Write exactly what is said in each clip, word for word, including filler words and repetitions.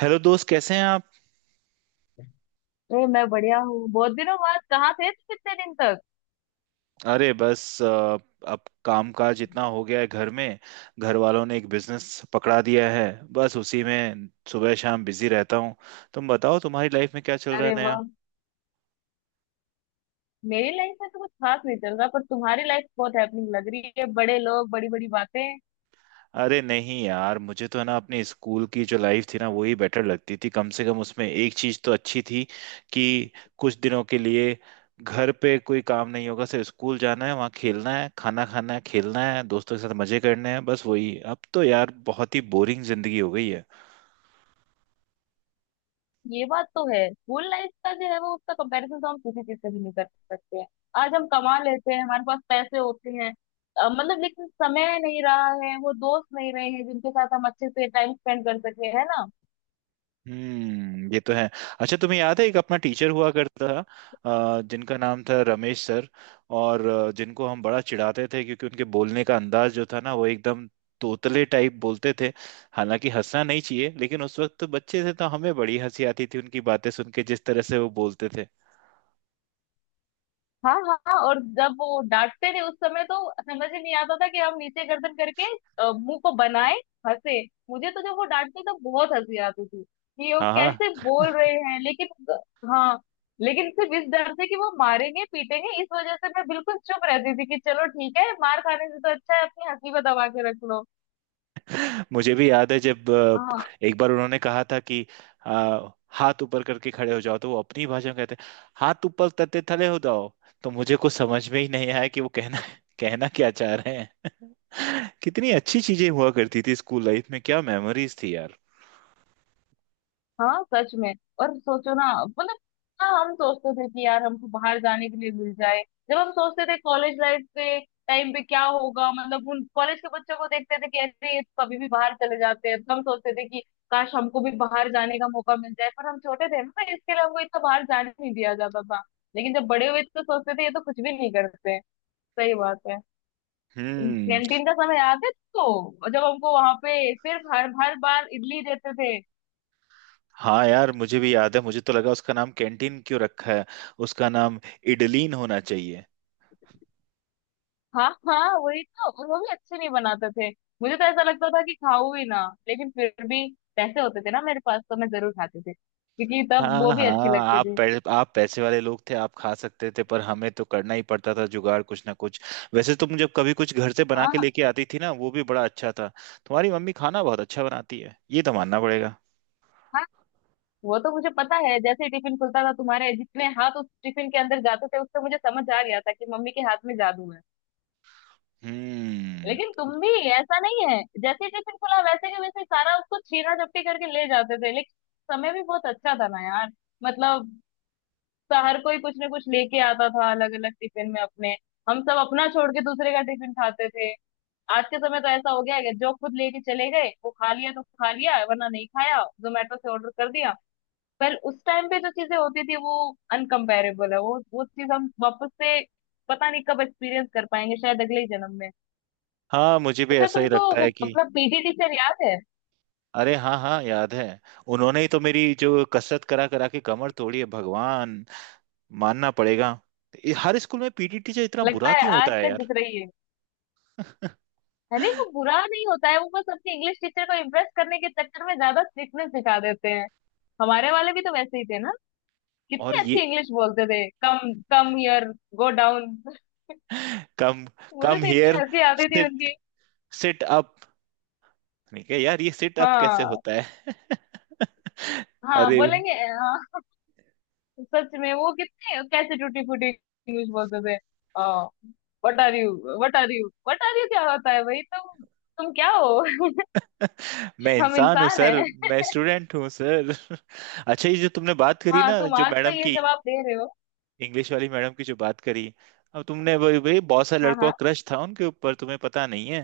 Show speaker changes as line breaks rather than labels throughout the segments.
Hello दोस्त, कैसे हैं आप।
अरे मैं बढ़िया हूँ। बहुत दिनों बाद, कहाँ थे तुम इतने दिन तक?
अरे बस अ, अब कामकाज इतना हो गया है घर में। घर वालों ने एक बिजनेस पकड़ा दिया है, बस उसी में सुबह शाम बिजी रहता हूँ। तुम बताओ, तुम्हारी लाइफ में क्या चल रहा है
अरे
नया।
वाह! मेरी लाइफ में तो कुछ खास नहीं चल रहा, पर तुम्हारी लाइफ बहुत हैपनिंग लग रही है। बड़े लोग बड़ी बड़ी बातें।
अरे नहीं यार, मुझे तो है ना अपनी स्कूल की जो लाइफ थी ना, वही बेटर लगती थी। कम से कम उसमें एक चीज़ तो अच्छी थी कि कुछ दिनों के लिए घर पे कोई काम नहीं होगा। सिर्फ स्कूल जाना है, वहाँ खेलना है, खाना खाना है, खेलना है दोस्तों के साथ, मजे करने हैं। बस वही, अब तो यार बहुत ही बोरिंग जिंदगी हो गई है।
ये बात तो है, स्कूल लाइफ का जो है वो उसका कंपैरिजन तो हम किसी चीज से भी नहीं कर सकते हैं। आज हम कमा लेते हैं, हमारे पास पैसे होते हैं। अ, मतलब लेकिन समय नहीं रहा है, वो दोस्त नहीं रहे हैं जिनके साथ हम अच्छे से टाइम स्पेंड कर सके, है ना।
हम्म, ये तो है। अच्छा तुम्हें याद है, एक अपना टीचर हुआ करता था अ, जिनका नाम था रमेश सर। और अ, जिनको हम बड़ा चिढ़ाते थे, क्योंकि उनके बोलने का अंदाज जो था ना, वो एकदम तोतले टाइप बोलते थे। हालांकि हंसना नहीं चाहिए, लेकिन उस वक्त तो बच्चे थे, तो हमें बड़ी हंसी आती थी उनकी बातें सुन के, जिस तरह से वो बोलते थे।
हाँ हाँ, और जब वो डांटते थे उस समय तो समझ ही नहीं आता था कि हम नीचे गर्दन करके अ, मुंह को बनाए हंसे। मुझे तो जब वो डांटते तो बहुत हंसी आती थी कि वो
हाँ
कैसे
हाँ,
बोल रहे हैं, लेकिन हाँ, लेकिन सिर्फ इस डर से कि वो मारेंगे पीटेंगे, इस वजह से मैं बिल्कुल चुप रहती थी कि चलो ठीक है, मार खाने से तो अच्छा है अपनी हंसी को दबा के रख लो।
मुझे भी याद है जब
हाँ
अ, एक बार उन्होंने कहा था कि अ, हाथ ऊपर करके खड़े हो जाओ, तो वो अपनी भाषा में कहते हैं हाथ ऊपर करते थले हो जाओ। तो मुझे कुछ समझ में ही नहीं आया कि वो कहना कहना क्या चाह रहे हैं। कितनी अच्छी चीजें हुआ करती थी स्कूल लाइफ में, क्या मेमोरीज थी यार।
हाँ, सच में। और सोचो ना, मतलब हाँ, हम सोचते थे कि यार हमको बाहर जाने के लिए मिल जाए। जब हम सोचते थे कॉलेज लाइफ पे, टाइम पे क्या होगा, मतलब उन कॉलेज के बच्चों को देखते थे कि ऐसे ये तो कभी भी बाहर चले जाते हैं, तो हम सोचते थे कि काश हमको भी बाहर जाने का मौका मिल जाए। पर हम छोटे थे ना, तो इसके लिए हमको इतना बाहर जाने नहीं दिया जाता था। लेकिन जब बड़े हुए तो सोचते थे ये तो कुछ भी नहीं करते हैं। सही बात है।
हम्म।
कैंटीन का समय याद है, तो जब हमको वहां पे सिर्फ हर हर बार इडली देते थे।
हाँ यार, मुझे भी याद है। मुझे तो लगा उसका नाम कैंटीन क्यों रखा है, उसका नाम इडलीन होना चाहिए।
हाँ हाँ, वही तो। और वो भी अच्छे नहीं बनाते थे, मुझे तो ऐसा लगता था कि खाऊं ही ना, लेकिन फिर भी पैसे होते थे ना मेरे पास तो मैं जरूर खाती थी, क्योंकि तब वो
हाँ
भी अच्छी
हाँ,
लगती
आप
थी।
पै, आप पैसे वाले लोग थे, आप खा सकते थे, पर हमें तो करना ही पड़ता था जुगाड़ कुछ ना कुछ। वैसे तुम जब कभी कुछ घर से बना के
हाँ
लेके आती थी ना, वो भी बड़ा अच्छा था। तुम्हारी मम्मी खाना बहुत अच्छा बनाती है, ये तो मानना पड़ेगा।
हाँ, वो तो मुझे पता है, जैसे ही टिफिन खुलता था तुम्हारे जितने हाथ उस टिफिन के अंदर जाते थे, उससे मुझे समझ आ गया था कि मम्मी के हाथ में जादू है।
हम्म।
लेकिन तुम भी, ऐसा नहीं है, जैसे ही टिफिन खुला वैसे के वैसे सारा उसको छीना झपटी करके ले जाते थे। लेकिन समय भी बहुत अच्छा था ना यार, मतलब सा- हर कोई कुछ ना कुछ लेके आता था अलग अलग टिफिन में अपने। हम सब अपना छोड़ के दूसरे का टिफिन खाते थे। आज के समय तो ऐसा हो गया है कि जो खुद लेके चले गए वो खा लिया तो खा लिया, वरना नहीं खाया, जोमेटो से ऑर्डर कर दिया। पर उस टाइम पे जो चीजें होती थी वो अनकम्पेरेबल है वो वो चीज हम वापस से पता नहीं कब एक्सपीरियंस कर पाएंगे, शायद अगले ही जन्म में।
हाँ मुझे भी
अच्छा,
ऐसा ही
तुमको
लगता
वो
है कि
अपना पी टी टीचर याद है?
अरे हाँ हाँ, याद है। उन्होंने ही तो मेरी जो कसरत करा करा के कमर तोड़ी है भगवान, मानना पड़ेगा। हर स्कूल में पी टी टीचर इतना
लगता
बुरा
है
क्यों
आज
होता है
तक
यार।
दिख रही है। अरे वो बुरा नहीं होता है, वो बस अपने इंग्लिश टीचर को इम्प्रेस करने के चक्कर में ज्यादा स्ट्रिक्टनेस दिखा देते हैं। हमारे वाले भी तो वैसे ही थे ना,
और
कितनी अच्छी
ये
इंग्लिश बोलते थे। Come, come here, go down.
कम,
मुझे
कम
तो इतनी
हियर,
हंसी आती थी उनकी।
Sit up. ठीक है यार, ये सिट अप कैसे
हाँ
होता है।
हाँ,
अरे
बोलेंगे। हाँ, सच में वो कितने, कैसे टूटी फूटी इंग्लिश बोलते थे। What are you, what are you, what are you क्या होता है भाई? तुम तुम क्या हो?
मैं
हम
इंसान हूँ
इंसान
सर।
हैं।
मैं स्टूडेंट हूँ सर। अच्छा ये जो तुमने बात करी
हाँ,
ना,
तुम
जो
आज तो
मैडम
ये
की,
जवाब दे रहे हो।
इंग्लिश वाली मैडम की जो बात करी, अब तुमने वही वही बहुत सारे
हाँ
लड़कों
हाँ।
का क्रश था उनके ऊपर, तुम्हें पता नहीं है।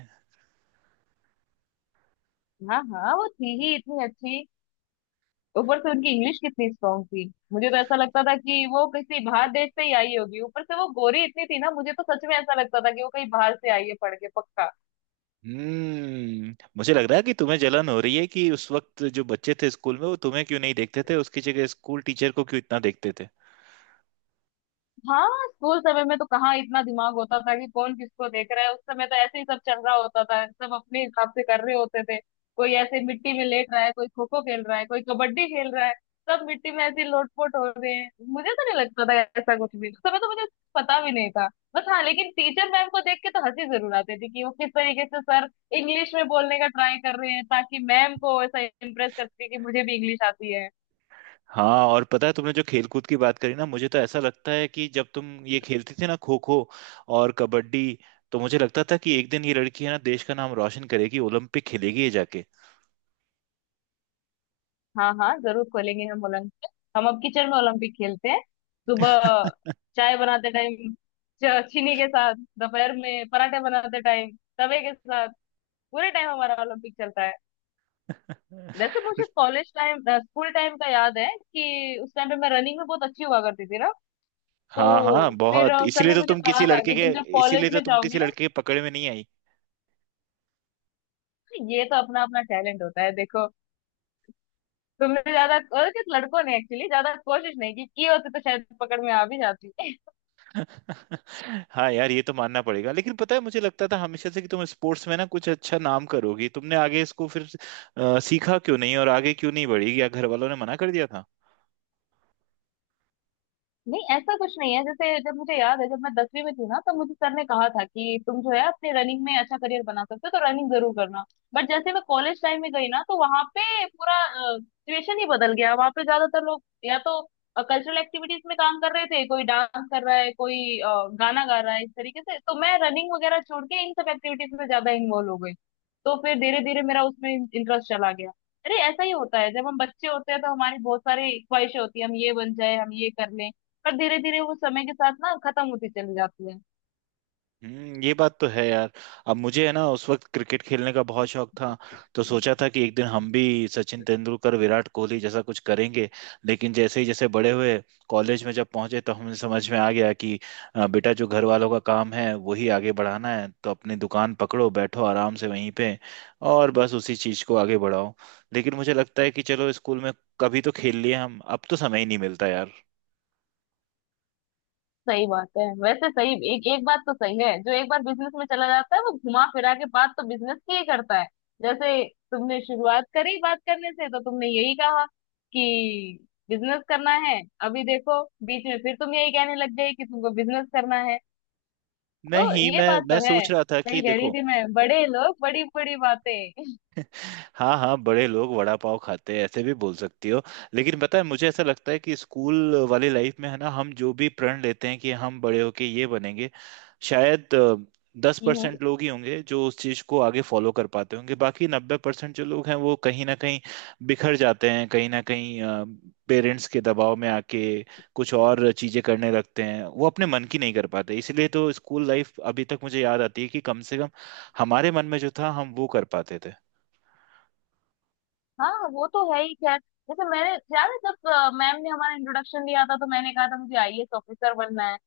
हाँ हाँ, वो थी ही इतनी अच्छी, ऊपर से उनकी इंग्लिश कितनी स्ट्रांग थी। मुझे तो ऐसा लगता था कि वो किसी बाहर देश से ही आई होगी, ऊपर से वो गोरी इतनी थी ना, मुझे तो सच में ऐसा लगता था कि वो कहीं बाहर से आई है पढ़ के, पक्का।
हम्म, मुझे लग रहा है कि तुम्हें जलन हो रही है कि उस वक्त जो बच्चे थे स्कूल में वो तुम्हें क्यों नहीं देखते थे, उसकी जगह स्कूल टीचर को क्यों इतना देखते थे।
हाँ, स्कूल समय में तो कहाँ इतना दिमाग होता था कि कौन किसको देख रहा है। उस समय तो ऐसे ही सब चल रहा होता था, सब अपने हिसाब से कर रहे होते थे। कोई ऐसे मिट्टी में लेट रहा है, कोई खो खो खेल रहा है, कोई कबड्डी खेल रहा है, सब मिट्टी में ऐसे लोटपोट हो रहे हैं। मुझे तो नहीं लगता था ऐसा कुछ भी, उस समय तो मुझे पता भी नहीं था। बस हाँ, लेकिन टीचर मैम को देख के तो हंसी जरूर आती थी कि वो किस तरीके से सर इंग्लिश में बोलने का ट्राई कर रहे हैं ताकि मैम को ऐसा इम्प्रेस कर सके कि मुझे भी इंग्लिश आती है।
हाँ और पता है तुमने जो खेलकूद की बात करी ना, मुझे तो ऐसा लगता है कि जब तुम ये खेलती थी ना खो खो और कबड्डी, तो मुझे लगता था कि एक दिन ये लड़की है ना देश का नाम रोशन करेगी, ओलंपिक खेलेगी ये जाके।
हाँ हाँ, जरूर खोलेंगे हम ओलंपिक। हम अब किचन में ओलंपिक खेलते हैं। सुबह चाय बनाते टाइम च- चीनी के साथ, दोपहर में पराठे बनाते टाइम तवे के साथ, पूरे टाइम हमारा ओलंपिक चलता है। वैसे मुझे कॉलेज टाइम, स्कूल टाइम का याद है कि उस टाइम पे मैं रनिंग में बहुत अच्छी हुआ करती थी ना, तो
हाँ हाँ
फिर
बहुत,
अ, सर
इसीलिए
ने
तो
मुझे
तुम
कहा
किसी
था
लड़के
कि
के
तुम जब
इसीलिए
कॉलेज
तो
में
तुम किसी
जाओगी ना।
लड़के के पकड़ में नहीं आई।
ये तो अपना अपना टैलेंट होता है देखो, तुमने ज्यादा, और किस लड़कों ने एक्चुअली ज्यादा कोशिश नहीं की, की होती तो शायद पकड़ में आ भी जाती।
हाँ यार ये तो मानना पड़ेगा, लेकिन पता है मुझे लगता था हमेशा से कि तुम स्पोर्ट्स में ना कुछ अच्छा नाम करोगी। तुमने आगे इसको फिर अ, सीखा क्यों नहीं और आगे क्यों नहीं बढ़ी, या घर वालों ने मना कर दिया था।
नहीं, ऐसा कुछ नहीं है। जैसे जब मुझे याद है, जब मैं दसवीं में थी ना, तब मुझे सर ने कहा था कि तुम जो है अपने रनिंग में अच्छा करियर बना सकते हो तो रनिंग जरूर करना। बट जैसे मैं कॉलेज टाइम में गई ना, तो वहां पे पूरा सिचुएशन ही बदल गया। वहां पे ज्यादातर लोग या तो कल्चरल एक्टिविटीज में काम कर रहे थे, कोई डांस कर रहा है, कोई अ, गाना गा रहा है, इस तरीके से। तो मैं रनिंग वगैरह छोड़ के इन सब एक्टिविटीज में ज्यादा इन्वॉल्व हो गई, तो फिर धीरे धीरे मेरा उसमें इंटरेस्ट चला गया। अरे ऐसा ही होता है, जब हम बच्चे होते हैं तो हमारी बहुत सारी ख्वाहिशें होती है, हम ये बन जाए, हम ये कर लें, पर धीरे धीरे वो समय के साथ ना खत्म होती चली जाती है।
हम्म ये बात तो है यार। अब मुझे है ना उस वक्त क्रिकेट खेलने का बहुत शौक था, तो सोचा था कि एक दिन हम भी सचिन तेंदुलकर, विराट कोहली जैसा कुछ करेंगे। लेकिन जैसे ही जैसे बड़े हुए, कॉलेज में जब पहुंचे तो हमें समझ में आ गया कि अ, बेटा जो घर वालों का काम है वही आगे बढ़ाना है, तो अपनी दुकान पकड़ो, बैठो आराम से वहीं पे, और बस उसी चीज को आगे बढ़ाओ। लेकिन मुझे लगता है कि चलो स्कूल में कभी तो खेल लिए हम, अब तो समय ही नहीं मिलता यार।
सही बात है। वैसे सही, एक एक बात तो सही है, जो एक बार बिजनेस में चला जाता है वो घुमा फिरा के बात तो बिजनेस की ही करता है। जैसे तुमने शुरुआत करी बात करने से, तो तुमने यही कहा कि बिजनेस करना है। अभी देखो बीच में फिर तुम यही कहने लग गए कि तुमको बिजनेस करना है। तो
नहीं,
ये
मैं
बात तो
मैं
है,
सोच रहा था कि
सही कह रही
देखो,
थी मैं, बड़े लोग बड़ी बड़ी बातें।
हाँ हाँ, बड़े लोग वड़ा पाव खाते हैं, ऐसे भी बोल सकती हो। लेकिन पता है मुझे ऐसा लगता है कि स्कूल वाली लाइफ में है ना, हम जो भी प्रण लेते हैं कि हम बड़े होके ये बनेंगे, शायद दस
हम्म।
परसेंट लोग ही होंगे जो उस चीज को आगे फॉलो कर पाते होंगे। बाकी नब्बे परसेंट जो लोग हैं वो कहीं ना कहीं बिखर जाते हैं, कहीं ना कहीं पेरेंट्स के दबाव में आके कुछ और चीजें करने लगते हैं, वो अपने मन की नहीं कर पाते। इसलिए तो स्कूल लाइफ अभी तक मुझे याद आती है कि कम से कम हमारे मन में जो था हम वो कर पाते थे।
हाँ हाँ, वो तो है ही। खैर, जैसे मैंने, याद है जब अ, मैम ने हमारा इंट्रोडक्शन दिया था, तो मैंने कहा था मुझे आई ए एस ऑफिसर बनना है।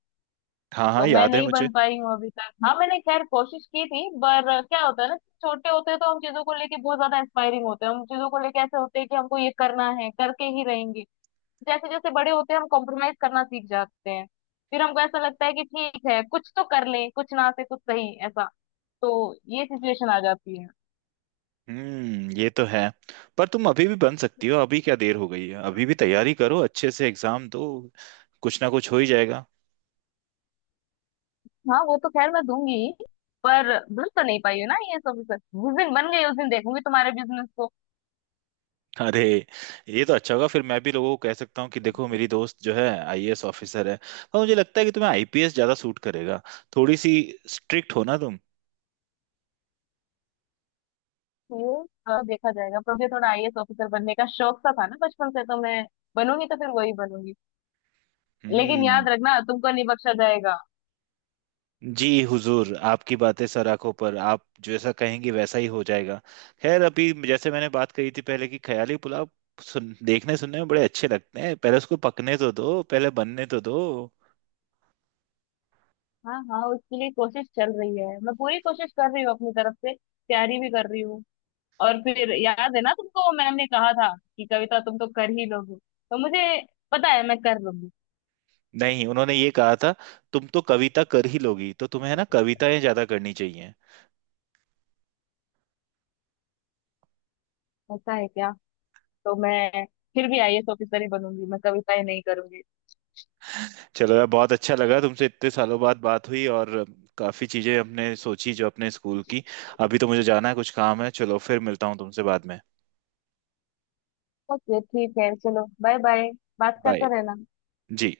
हाँ हाँ,
तो मैं
याद है
नहीं
मुझे।
बन पाई हूँ अभी तक। हाँ, मैंने खैर कोशिश की थी, पर अ, क्या होता है ना, छोटे होते हैं तो हम चीजों को लेके बहुत ज्यादा इंस्पायरिंग होते हैं। हम चीजों को लेके ऐसे होते हैं कि हमको ये करना है, करके ही रहेंगे। जैसे जैसे बड़े होते हैं, हम कॉम्प्रोमाइज करना सीख जाते हैं, फिर हमको ऐसा लगता है कि ठीक है, कुछ तो कर लें, कुछ ना से कुछ सही, ऐसा। तो ये सिचुएशन आ जाती है।
हम्म ये तो है। पर तुम अभी भी बन सकती हो, अभी क्या देर हो गई है। अभी भी तैयारी करो, अच्छे से एग्जाम दो, कुछ ना कुछ हो ही जाएगा।
हाँ वो तो खैर मैं दूंगी ही, पर भूल तो नहीं पाई हो ना, आई ए एस ऑफिसर जिस दिन बन गई उस दिन देखूंगी तुम्हारे बिजनेस को।
अरे ये तो अच्छा होगा, फिर मैं भी लोगों को कह सकता हूँ कि देखो मेरी दोस्त जो है आई ए एस ऑफिसर है। और मुझे लगता है कि तुम्हें आई पी एस ज्यादा सूट करेगा, थोड़ी सी स्ट्रिक्ट हो ना तुम।
ये अ, देखा जाएगा। पर मुझे थोड़ा आई ए एस ऑफिसर बनने का शौक सा था ना बचपन से, तो मैं बनूंगी तो फिर वही बनूंगी। लेकिन
हम्म।
याद रखना तुमको नहीं बख्शा जाएगा।
जी हुजूर, आपकी बातें सर आंखों पर, आप जैसा कहेंगे वैसा ही हो जाएगा। खैर अभी जैसे मैंने बात कही थी पहले कि ख्याली पुलाव सुन देखने सुनने में बड़े अच्छे लगते हैं, पहले उसको पकने तो दो, पहले बनने तो दो।
हाँ हाँ, उसके लिए कोशिश चल रही है, मैं पूरी कोशिश कर रही हूँ अपनी तरफ से, तैयारी भी कर रही हूँ। और फिर याद है ना तुमको, मैम ने कहा था कि कविता तुम तो कर ही लोगी, तो मुझे पता है मैं कर लूंगी।
नहीं उन्होंने ये कहा था, तुम तो कविता कर ही लोगी, तो तुम्हें है ना कविताएं ज्यादा करनी चाहिए।
ऐसा है क्या? तो मैं फिर भी आई ए एस ऑफिसर ही बनूंगी, मैं कविताएं नहीं करूंगी।
चलो यार, बहुत अच्छा लगा तुमसे इतने सालों बाद बात हुई, और काफी चीजें हमने सोची जो अपने स्कूल की। अभी तो मुझे जाना है कुछ काम है, चलो फिर मिलता हूँ तुमसे बाद में।
ओके ठीक है, चलो बाय बाय। बात
बाय।
करते रहना।
जी।